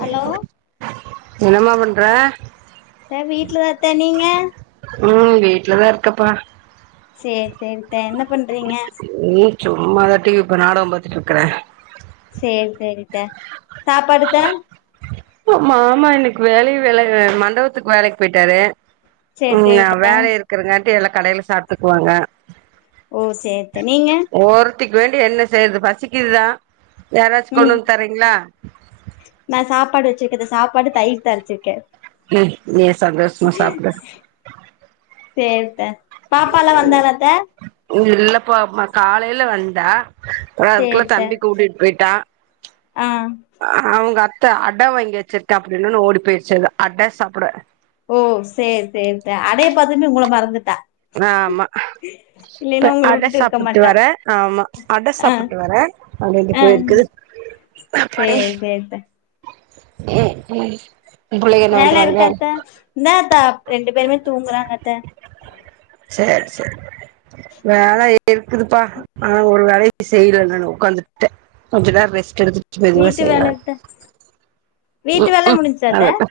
Hello என்னம்மா பண்ற ஏ வீட்டுல தத்தே நீங்க ம் வீட்ல தா இருக்கப்பா சேர் சேரித்தா என்ன பண்றீங்க நீ சும்மாதா டி வி ப நாடகொ பாத்துட்டு இருக்கறே சேரி சேரித்த சாப்பாடுத்த மாமா இன்னைக்கு வெளியு வேல வே மண்டவத்துக் வேலைக்கு போயிட்டாரு சேரி ம் சேரித்த வேல இருக்குறங்காட்டி இல்லா கடைல சாப்ட்டுக்குவாங்க ஓ சேரித்த நீங்க ஒரித்திக்கு வேண்டி என்ன செய்யறது பசிக்குதுதா யாராச்சு கொண்டு ம் வந்து தரீங்களா நா சாப்பாடு வச்சிருக்கே ந்த சாப்பாடு தயிர் தாளிச்சிருக்கே ம் நீயே சந்தோஷமா சாப்டு சேரித்த பாப்பால்லா வந்தாளத்த இல்லப்ப மா காலைல வந்தா அதுக்குள்ளே சேரித்த தம்பி கூட்டிட்டு போயிட்டா ஆ அவங்க அத்த அட வாங்கி வச்சிருக்கே அப்டின்னோன ஓடி போயிடுச்சு அது அட சாப்ட ஓ சேரி சேரித்த அடய பாத்தோனே உங்கள மறந்துட்டா ஆமா இப்ப இல்லைன்னா உங்கள அட விட்டுட்டு இருக்க சாப்புட்டு மாட்டா வரே ஆமா அட ஆ சாப்புட்டு வரே பன்னெண்டு ஆ போயிருக்கு அப்பாடி சேர்த்த ம் ம் உ புள்ளைக என்ன வேல பண்றாங்க இருக்கா அத்த இந்தாத்த ரெண்டு பேருமே தூங்குறாங்க அத்த சேர் சேர் வேல இருக்குதுப்பா ஆனா ஒரு வேலயு செய்ல நானு உக்காந்துக்ட்டே கொஞ்ச நேரோ ரெஸ்ட் எடுத்துக்ட்டு மெதுவா வீட்டு வேல செய்லான் அத்த வீட்டு ம் வேல ம் முடிஞ்ச்சா அத்த அத தா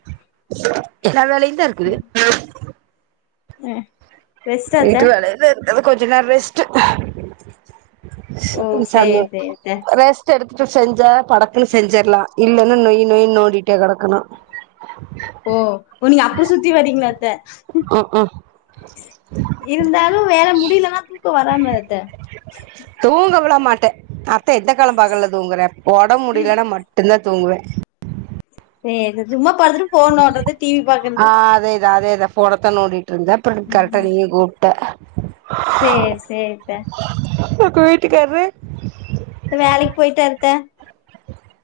எல்லா வேலையுந் தா இருக்குது அ ரெஸ்ட்டா அத்த வீட்டு வேலையில்லா இருக்குது கொஞ்ச நேரோ ரெஸ்ட்டு ச ஓ இது சன்னோ சேரி சேரி அத்த ரெஸ் ட் எடுத்துட்டு செஞ்சா படக்குன்னு செஞ்சிர்லா இல்லன்னா நொய்யி நொய்யினு நோன்டிட்டே கெடக்கணு ஓ நீங்க அப்புடி சுத்தி வரீங்ளாத்த ம் ம் இருந்தாலு வேல முடியலன்னா தூக்கோ வராமலத்த தூங்க வெல்ல மாட்டே அத்த எந்த காலம் பகல்ல தூங்குறே ஒடம் முடியலைன்னா மட்டுந் தா தூங்குவே சேரி சும்மா படுத்துட்டு ஃபோன் நோன்றது டி வி பாக்குறது அதே தா அதே தா ஃபோனத்தா நோன்டிட்ருந்தே அப்ற கரெட்டா நீயு கூப்ட்ட சேர் சேரித்த உங்க வீட்டுகார்ரு வேலக்கி போயிட்டாருத்த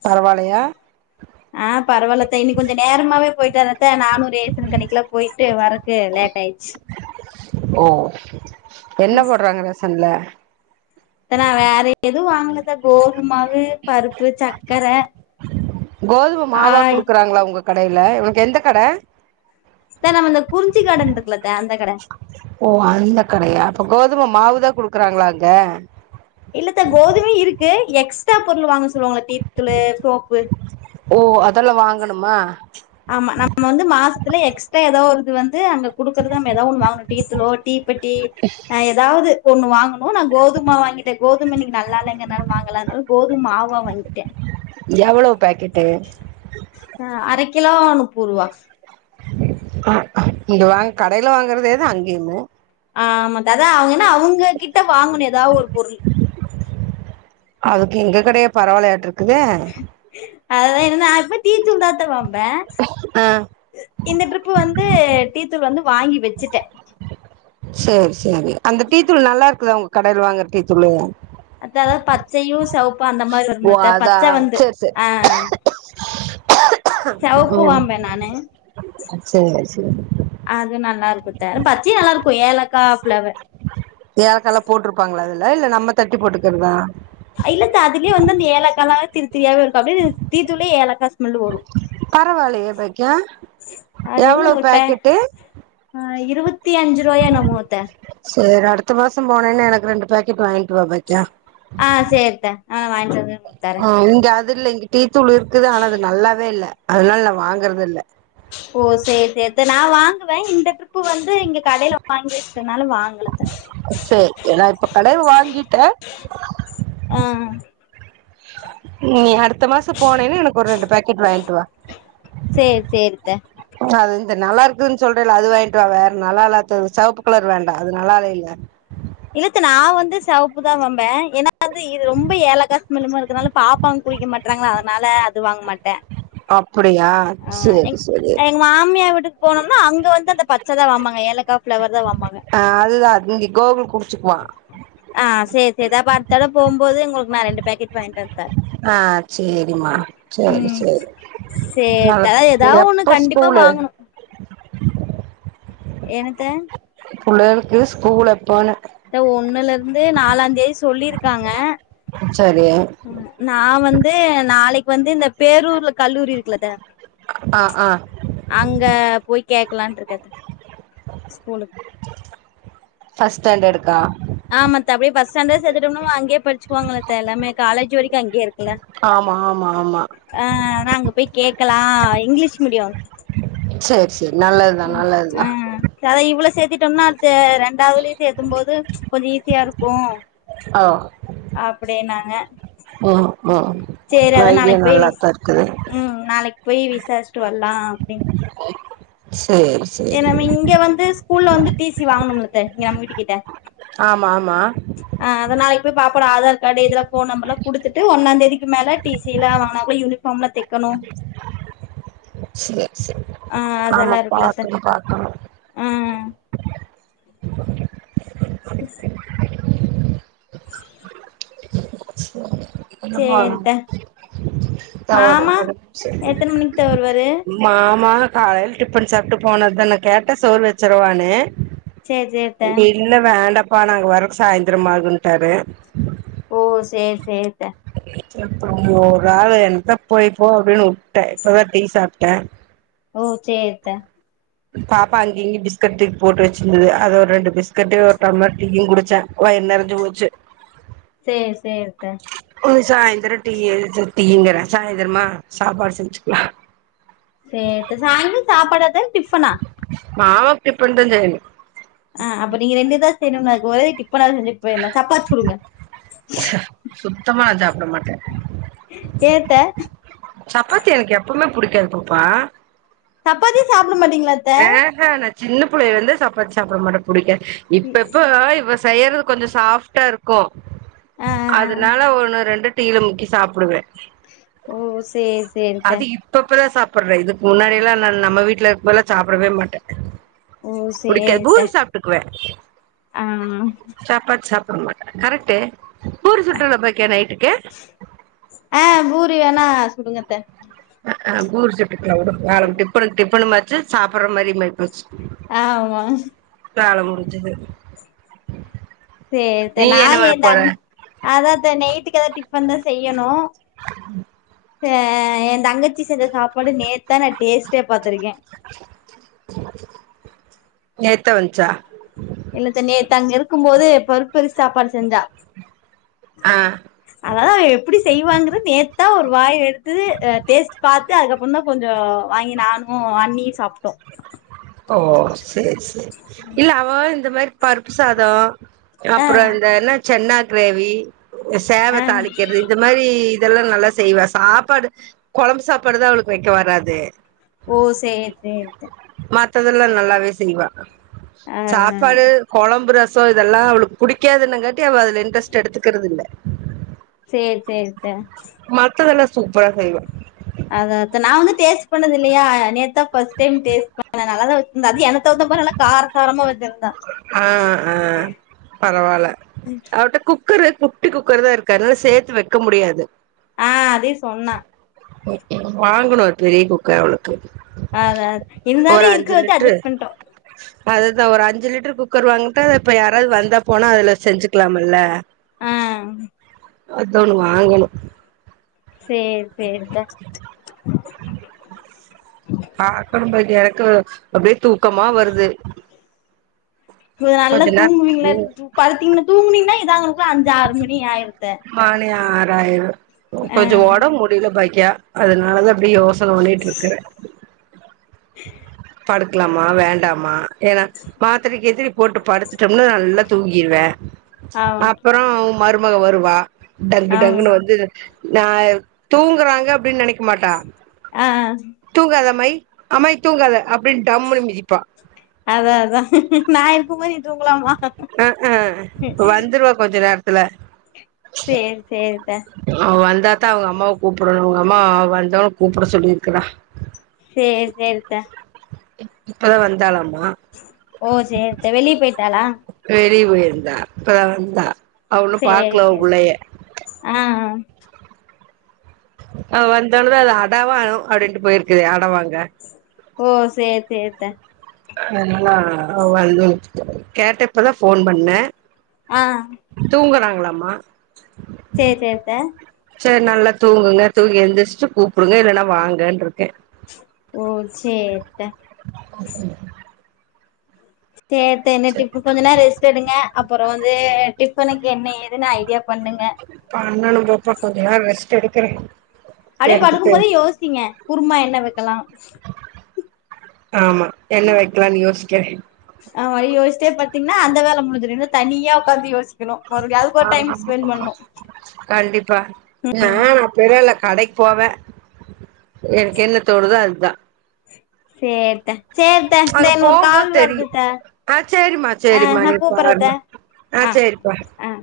பரவால்லையா ஆ பரவால்லத்த இன்னிக் கொஞ்ச நேரமாவே போயிட்டாரு அத்த நானு ரேசன் கடைக்கெலா போயிட்டு வர க்கு லேட்டாயிர்ச்சு ஓ என்ன போட்றாங்க ரேசன்ல அத்த நா வேற எது வாங்கலத்த கோதும் மாவு பருப்பு சக்கர கோதும மாவா ஆய் குடுக்குறாங்ளா உங்க கடைல உனக்கு எந்த கட த்த நம்ம இந்த குறிஞ்சி காடன்ட்ருக்குல த்த அந்த கட ஓ அந்த கடையா அப்ப கோதும மாவு தா குடுக்குறாங்ளா அங்க இல்ல அத்த கோதுமையி இருக்கு எக்ஸ்ட்ரா பொருள் வாங்க சொல்லுவாங்கல்ல டீ தூளு சோப்பு ஓ அதெல்லா வாங்கனுமா ஆமா நம்ம வந்து மாசத்துல எக்ஸ்ட்ரா எதாவ்து இது வந்து அங்க குடுறத நம்ம எதா ஒன்னு வாங்கணு டீத்துளோ தீ ப் பெட்டி ஆ எதாவ்து ஒண்ணு வாங்கணு நா கோதும் மாவு வாங்கிட்டே கோதும இன்னிக்கு நல்லா இல்லகறனால வாங்கலா அதனால கோதும மாவா வாங்கிட்டே எவ்ளவ் பேக்கெட்டு ஆ அரை கிலோ நுப்புர்வா இது வாங் கடைல வாங்கறதே தா அங்கைய்மு ஆ ஆமா த்த அதா அவுங்கென்னா அவுங்க கிட்ட வாங்கணு எதாவ் ஒரு பொருள் அதுக்கு எங்க கடையே பரவால்லயாட்டருக்குது அதா என்ன நா எப்பய் டீத்தூள் தாத்த வாம்பே ஆ இந்த ட்ரிப்பு வந்து டீத்தூள் வந்து வாங்கி வெச்சுட்டே செர் செரி அந்த டீ தூள் நல்லா இருக்குதா உங்க கடைல வாங்குற டீ தூளு அத்த அதாவ்து பச்சையு செவுப்பா அந்த மாரி ஓ வரும்லத்த அதா பச்ச வந்து சேரி சேரி ஆ செவப்பு ம் வாம்பே நானு சேர் சேரி அது நல்லா இருக்குத்தே பச்சியு நல்லா இருக்கு ஏலக்கா ஃப்ளேவர் ஏலக்கல்லா போட்ருப்பாங்களா அதுல இல்ல நம்ம தட்டி போட்டுக்குறதா அ இல்லத்த அதுலயே வந்து அந்த ஏலக்கால்லா திரித்திரியாவே இருக்கு அப்டியே தீ தூளே ஏலக்கா ஸ்மெல் வரு பரவாயில்லயே பாக்யொ அது எவ்ளோ எவ்ளோன்னு ஒரு பே பாக்கெட்டு ஆ இருவத்தி அஞ்சிருவாயோ என்னாமோ அத்த சேரி அடுத்த மாசம் போனேனா எனக்கு ரெண்டு பாக்கெட் வாய்ன்ட்டு வா பாக்யொ ஆ சேர் த்த ஆ வாய்ன்ட்டு வ ஆ இங்க அது இல்ல இங்க டீ தூள் இருக்குது ஆனா அது நல்லாவே இல்ல அதுனால நா வாங்குறதில்ல ஓ சேரி சேர் த்த நா வாங்குவ இந்த ட்ரிப்பு வந்து இங்க கடைல வாங்கி வெச்சிட்டதால வாங்கலத்த சேரி நா இப்ப கடையில வாங்கிட்டே ஆ நீ அடுத்த மாசொ போனேன்னா எனக்கு ஒரு ரெண்டு பாக்கெட் வாய்ன்ட்டு வா சேரி சேரித்த அது இந்த நல்லா இருக்குதுன் சொல்றேல்ல அது வாய்ன்ட்டு வா வேற நல்லா இல்லாது செவப்பு கலர் வேண்டா அது நல்லாவே இல்ல இல்லத்த நா வந்து செவப்புதா வம்பே ஏன்னா வந்து இது ரொம்ப ஏலக்கா ஸ்மல் மார் இருக்கனால பாப்பாங்க குடிக்க மாட்றாங்ளா அதனால அது வாங்க மாட்ட அப்டியா சேரி செரி எங்க மாமியா வீட்டுக்கு போனோம்னா அங்க வந்து அந்த பச்ச தா வாமாங்க ஏலக்கா ஃபிளவர் தா வாம்பாங்க ஆ அதுதா இங்க கோகுல் குடிச்சுக்வா ஆ சே சேர்த்த அப்ப அடுத்தட போம்போது உங்களுக்கு நா ரெண்டு பாக்கெ வாய்ன்ட்டு வந்து தா ஆ சேரிம்மா சேரி ம் சேரி சேர்த்த அதா ஏதா நாளைக்கு ஒன்னு எப்ப கண்டிப்பா ஸ்கூலு வாங்கணு ஏனத்த புள்ளைகளுக்கு ஸ்கூல் எப்போனு த்த ஒண்ணுலர்ந்து நாலாந் தேதி சொல்லிருக்காங்க சரி நா வந்து நாளைக் வந்து இந்த பேரூர்ல கல்லூரி இருக்குலத்த ஆ ஆ அங்க போய் கேக்லான் இருக்கத்த ஸ்கூலுக் ஃபஸ்ட் ஸாடாண்டட்க்கா ஆமாத்த அப்டியே ஃபஸ்ட் ஸ்டாண்ட் சேத்துட்டோம்னா அங்கயே படிச்சிக்குவாங்களத்த எல்லாமே காலேஜ் வரைக்கு அங்கயே இருக் ஆமா ஆமா ஆமா ஆ நா அங்க போயி கேக்கலா இங்கிலீஷ் மீடியொ சேர் சேர் நல்லதுதா நல்லதுதா சரி அதா இவள சேத்திட்டோம்னா அட்த்து ரெண்டாவ்துலயு சேத்தம்போது கொஞ்சொ ஈஸியா இருக்கு ஓ அப்டீன்னாங்க ஓ ஓ ட்ரைகே நாளைக்கு போய் விஸ் நல்லாத்தா இருக்குது ம் நாளைக் போய் விசார்ச்ட்டு வர்லா அப்டின் சே ஏ நம்ம இங்க வந்து ஸ்கூல்ல வந்து டி சி வாங்கணும்லத்த இங்க நம்ம வீட்டுக் கிட்ட ஆமா ஆமா அ அதா நாளைக் போய் பாப்போட ஆதார் காடு இதலா ஃபோன் நம்பர்லா குடுத்துட்டு ஒன்னாந் தேதிக்கு மேல டி சி லா வாங்னா யூனி ஃபாம்லா தெக்கனு சே சே ஆ ஆமா அதெல்லா இருக்குலத்த பாக்கனு பாக்கனு ஆ [unintelligible] [inaudible] [unintelligible] சேரித்த மாமா எத்தன மணிக்குத்த வருவாரு மாமா காலைல டிஃபன் சாப்ட்டு போனதுதா கேட்ட சோறு வச்சருவானு செரி செரித்த இல்ல வேண்டப்பா நாங்க வர சாய்ந்திர ஆகூன்ட்டாரு ஓ சேர் சேரித்த அப்பறொ ஒரு ஆளு என்னத போய்ப்போ அப்டின்னு உட்டே இப்பதா டீ சாப்ட்ட ஓ செரித்த பாப்பா அங்க இங்கய பிஸ்கட் தூக்கி போட்டு வச்சிருந்தது அது ஒரு ரெண்டு பிஸ்கட்டு ஒரு டம்ளர் டீயு குடிச்ச வயிறு நெறஞ்சி போச்சு செரி செரித்த ஒரு சாயந்தர டீ எதாச்சுங்கறே சாயந்திரமா சாப்பாடு செஞ்சுக்லா சேரித்த சாய்ங்ல சாப்பாடாத்த டிஃபனா மாமாக்கு டிபன் தா செய்யினு ஆ அப்போ நீங்க ரெண்டு இதா செய்ணு அதுக்கு ஒரே டிப்பனா செஞ்சி போய்ட. லா சப்பாத்தி சுடுங்க சுத்தமா நா சாப்டமாட்ட சேரித்த சப்பாத்தி எனக்கு எப்பமே புடிக்காது பாப்பா சப்பாத்தி சாப்புட மாட்டீங்களா ஆ ஹ நா சின்ன புள்ளையை வந்து சப்பாத்தி சாப்புட மாட்டே பிடிக்காத இப்ப இப்ப இவ செய்யறது கொஞ்சோ சாஃப்டா இருக்கு ஆ ஆ அதனால ஒன்னு ரெண்டு டீழ முக்கி சாப்புடுவே ஓ சேரி சேரித்த அது இப்ப இப்பதா சாப்புறே இதுக்கு முன்னாடியெல்லா நா நம்ம வீட்டுல இருக்கப்பெல்லா சாப்புடவே மாட்டே ஓ புடிக்காது சேரித்த பூரி சாப்ட்டுக்குவே ஆ ம் சாப்பாத் சாப்புட மாட்ட கரெக்டே பூரி சுட்டல பாக்கிய நைட்டுக்கு ஆ பூரி வேணா சுடுங்கத்தே ஆ பூரி சுட்டுகல உடு கால டிப்பனுக்கு டிப்பனு மாச்சி சாப்புற மாரி மாி போச்சி ஆமா வேல முடிஞ்சுது சேரித்த நீ நா என்ன பண்ண போற என்ங் அதாத்தே நைட்டுக்கு ஏன டிஃபன் தா செய்யுணு உ [inaudible] ஹ ஏ தங்கச்சி செஞ்ச சாப்பாடு நேத்தா நா டேஸ்ட்டே பாத்திருக்கே நேத்தா வந்ச்சா இல்லத்த நேத்தங்க இருக்கு போது பருப்பரு சாப்பாடு செஞ்சா ஆ அதா எப்பிடி செய்வாங்குற நேத்தா ஒரு வாய் எடுத்து டேஸ்ட் பாத்து அதுக்கப்புற தா கொஞ்ச வாங்கி நானு அண்ணியு சாப்டோ ஓ சேரி சேரி இல்ல அவ இந்த மாரி பருப்பு சாதோ ஆ அப்புற இந்த என்ன சென்னா கிரேவி ஆ சேவ தாளிக்கிறது இந்த மாரி இதெல்லா நல்லா செய்வா சாப்பாடு குழம்பு சாப்பாடு தா அவளுக்கு வைக்க வராது ஓ சேரி சேரித்த மத்ததெல்லா நல்லாவே செய்வா அதா அதா சாப்பாடு குழம்பு ரச இதெல்லா அவளுக்கு புடிக்காதுன்னுங்காட்டி அவ அதுல இன்ட்ரெஸ்ட் எடுத்துக்குறது இல்ல சேர் சேரித்தே மத்ததெல்லா சூப்ரா செய்வே அதாத்தே நா வந்துடேஸ்ட் பண்ணது இல்லையா நேத்தா பஸ் டைம் டேஸ்ட் பண்ண நல்லாத வச் ந்த அது ‌எனக்கு தகுந்த மாரி நல்லா காரசாரமா வச்சிருந்தா ஆ அ பரவால அவட்ட குக் கரு குட்டி குக்கர்தா இருக்கு அதனால சேத்து வைக்க முடியாது ஆ அதியு சொன்னா ஓகே வாங்ணு பெரிய குக்கர் அவளுக்கு ஆ அதா ஒரு இருந்தாலு அஞ்சு இருக்கறத வச்சி லிட்ரு அஜஸ் பண்டோ அதுதா ஒரு அஞ்சி லிட்டர் குக்கர் வாங்கிட்ட இப்ப யாராவ்து வந்தா போனா அதுல செஞ்சுக்கலாம்ல அ அது ஒண்ணு வாங்கணு சேர் சேரித்தே உ [inaudible] ஆக்கனு பரக்கு எனக்கு அப்டியே தூக்கமா வருது நல்லா கொஞ்ச நேர தூங்குவீங்ளா ம் படுத்திங்ன்னா தூங்குனிங்னா இதா அளவுக்குலா அஞ்சு ஆறு மணி ஆயிருத்தே மணி ஆறாயிரு கொஞ்சோ ஒடம்பு முடில பாக்கியா அதனாலதா அப்டியே யோசன ஓடிட்ருக்கு படுக்லாமா வேண்டாமா ஏனா மாத்ர கீத்ர போட்டு படுத்துட்டோம்னா நல்லா தூக்கிருவே ஆமா அப்றோ மருமக வருவா டங்கு ஆமா டங்குன்னு வந்து நா தூங்குறாங்க அப்டின் நெனைக்க மாட்டா ஆ தூங்காத அம்மாய் அம்மாய்யி தூங்காத அப்டின் டம்முன்னு மிதிப்பா அதா அதா நா இருக்கு போதே வந்ருவா கொஞ்ச நேரத்துல சேர் சேரித்த அவ வந்தாத்தா அவுங்க அம்மாவ கூப்புட்ணு அவுங்க அம்மா வந்தா கூப்ட சொல்லிருக்றா சேர் சேரித்த இப்பதா வந்தாலாமா ஓ சேரித்தே வெளிய பெய்ட்டாளா வெளிய பொய்ருந்தா இப்பதா வந்தா அவ ஒன்னு பாக்கல அவ சேரித்தே புள்ளைய ஆ அவ வந்த ஒட்னே தா அது அ [unintelligible] அப்டின்ட்டு பொயிருக்குது அட வாங்க ஓ சேர் சேரித்தே கேட்டப்பதா ஃபோன் பண்ணே அ தூங்றாங்களாமா சேர் சேரித்தே சேரி நல்லா தூங்குங்க தூங்கி எந்திரிச்சிட்டு கூப்டுங்க இல்லன்னா வாங்கன்ருக்கே ஓ சேரித்தே சேரித்தே என்ன டிப் கொஞ்ச நேரோ ரெஸ்ட் எடுங்க அப்றோ வந்து டிஃபனுக்கு என்ன ஏதுன்னு ஐடியா பண்ணுங்க பண்ணனு போப்ப கொஞ்ச நேரரோ ரெஸ்ட் எடுக்குறே அப்டியே படுக்கு எடுத்துட்டு போதே யோசிங்க குருமா என்ன வெக்கலா ஆமா என்ன வெக்கலான் யோசிக்கிறே ஆமா யோஸ்ட்டே பாத்தீங்கன்னா அந்த வேல முடுஞ்சுரு இல்லன்னா தனியா உக்காந்து யோசி கனு மறுபடியு அதுக்கு ஒரு டைம் ஆஹா ஸ்பெண் பண்ணு கண்டிப்பா நா அப்டில்லா இல்ல கடைக் போவே எனக்கு என்ன தோணுதா அது தா சேர்த்தா சேர் அங்க போகும்போது தெரியு ஆ சேரிமா ஆ சேரிமா நா நீ கூப்பறத்த பாருமா ஆ சேரிப்பா ஆ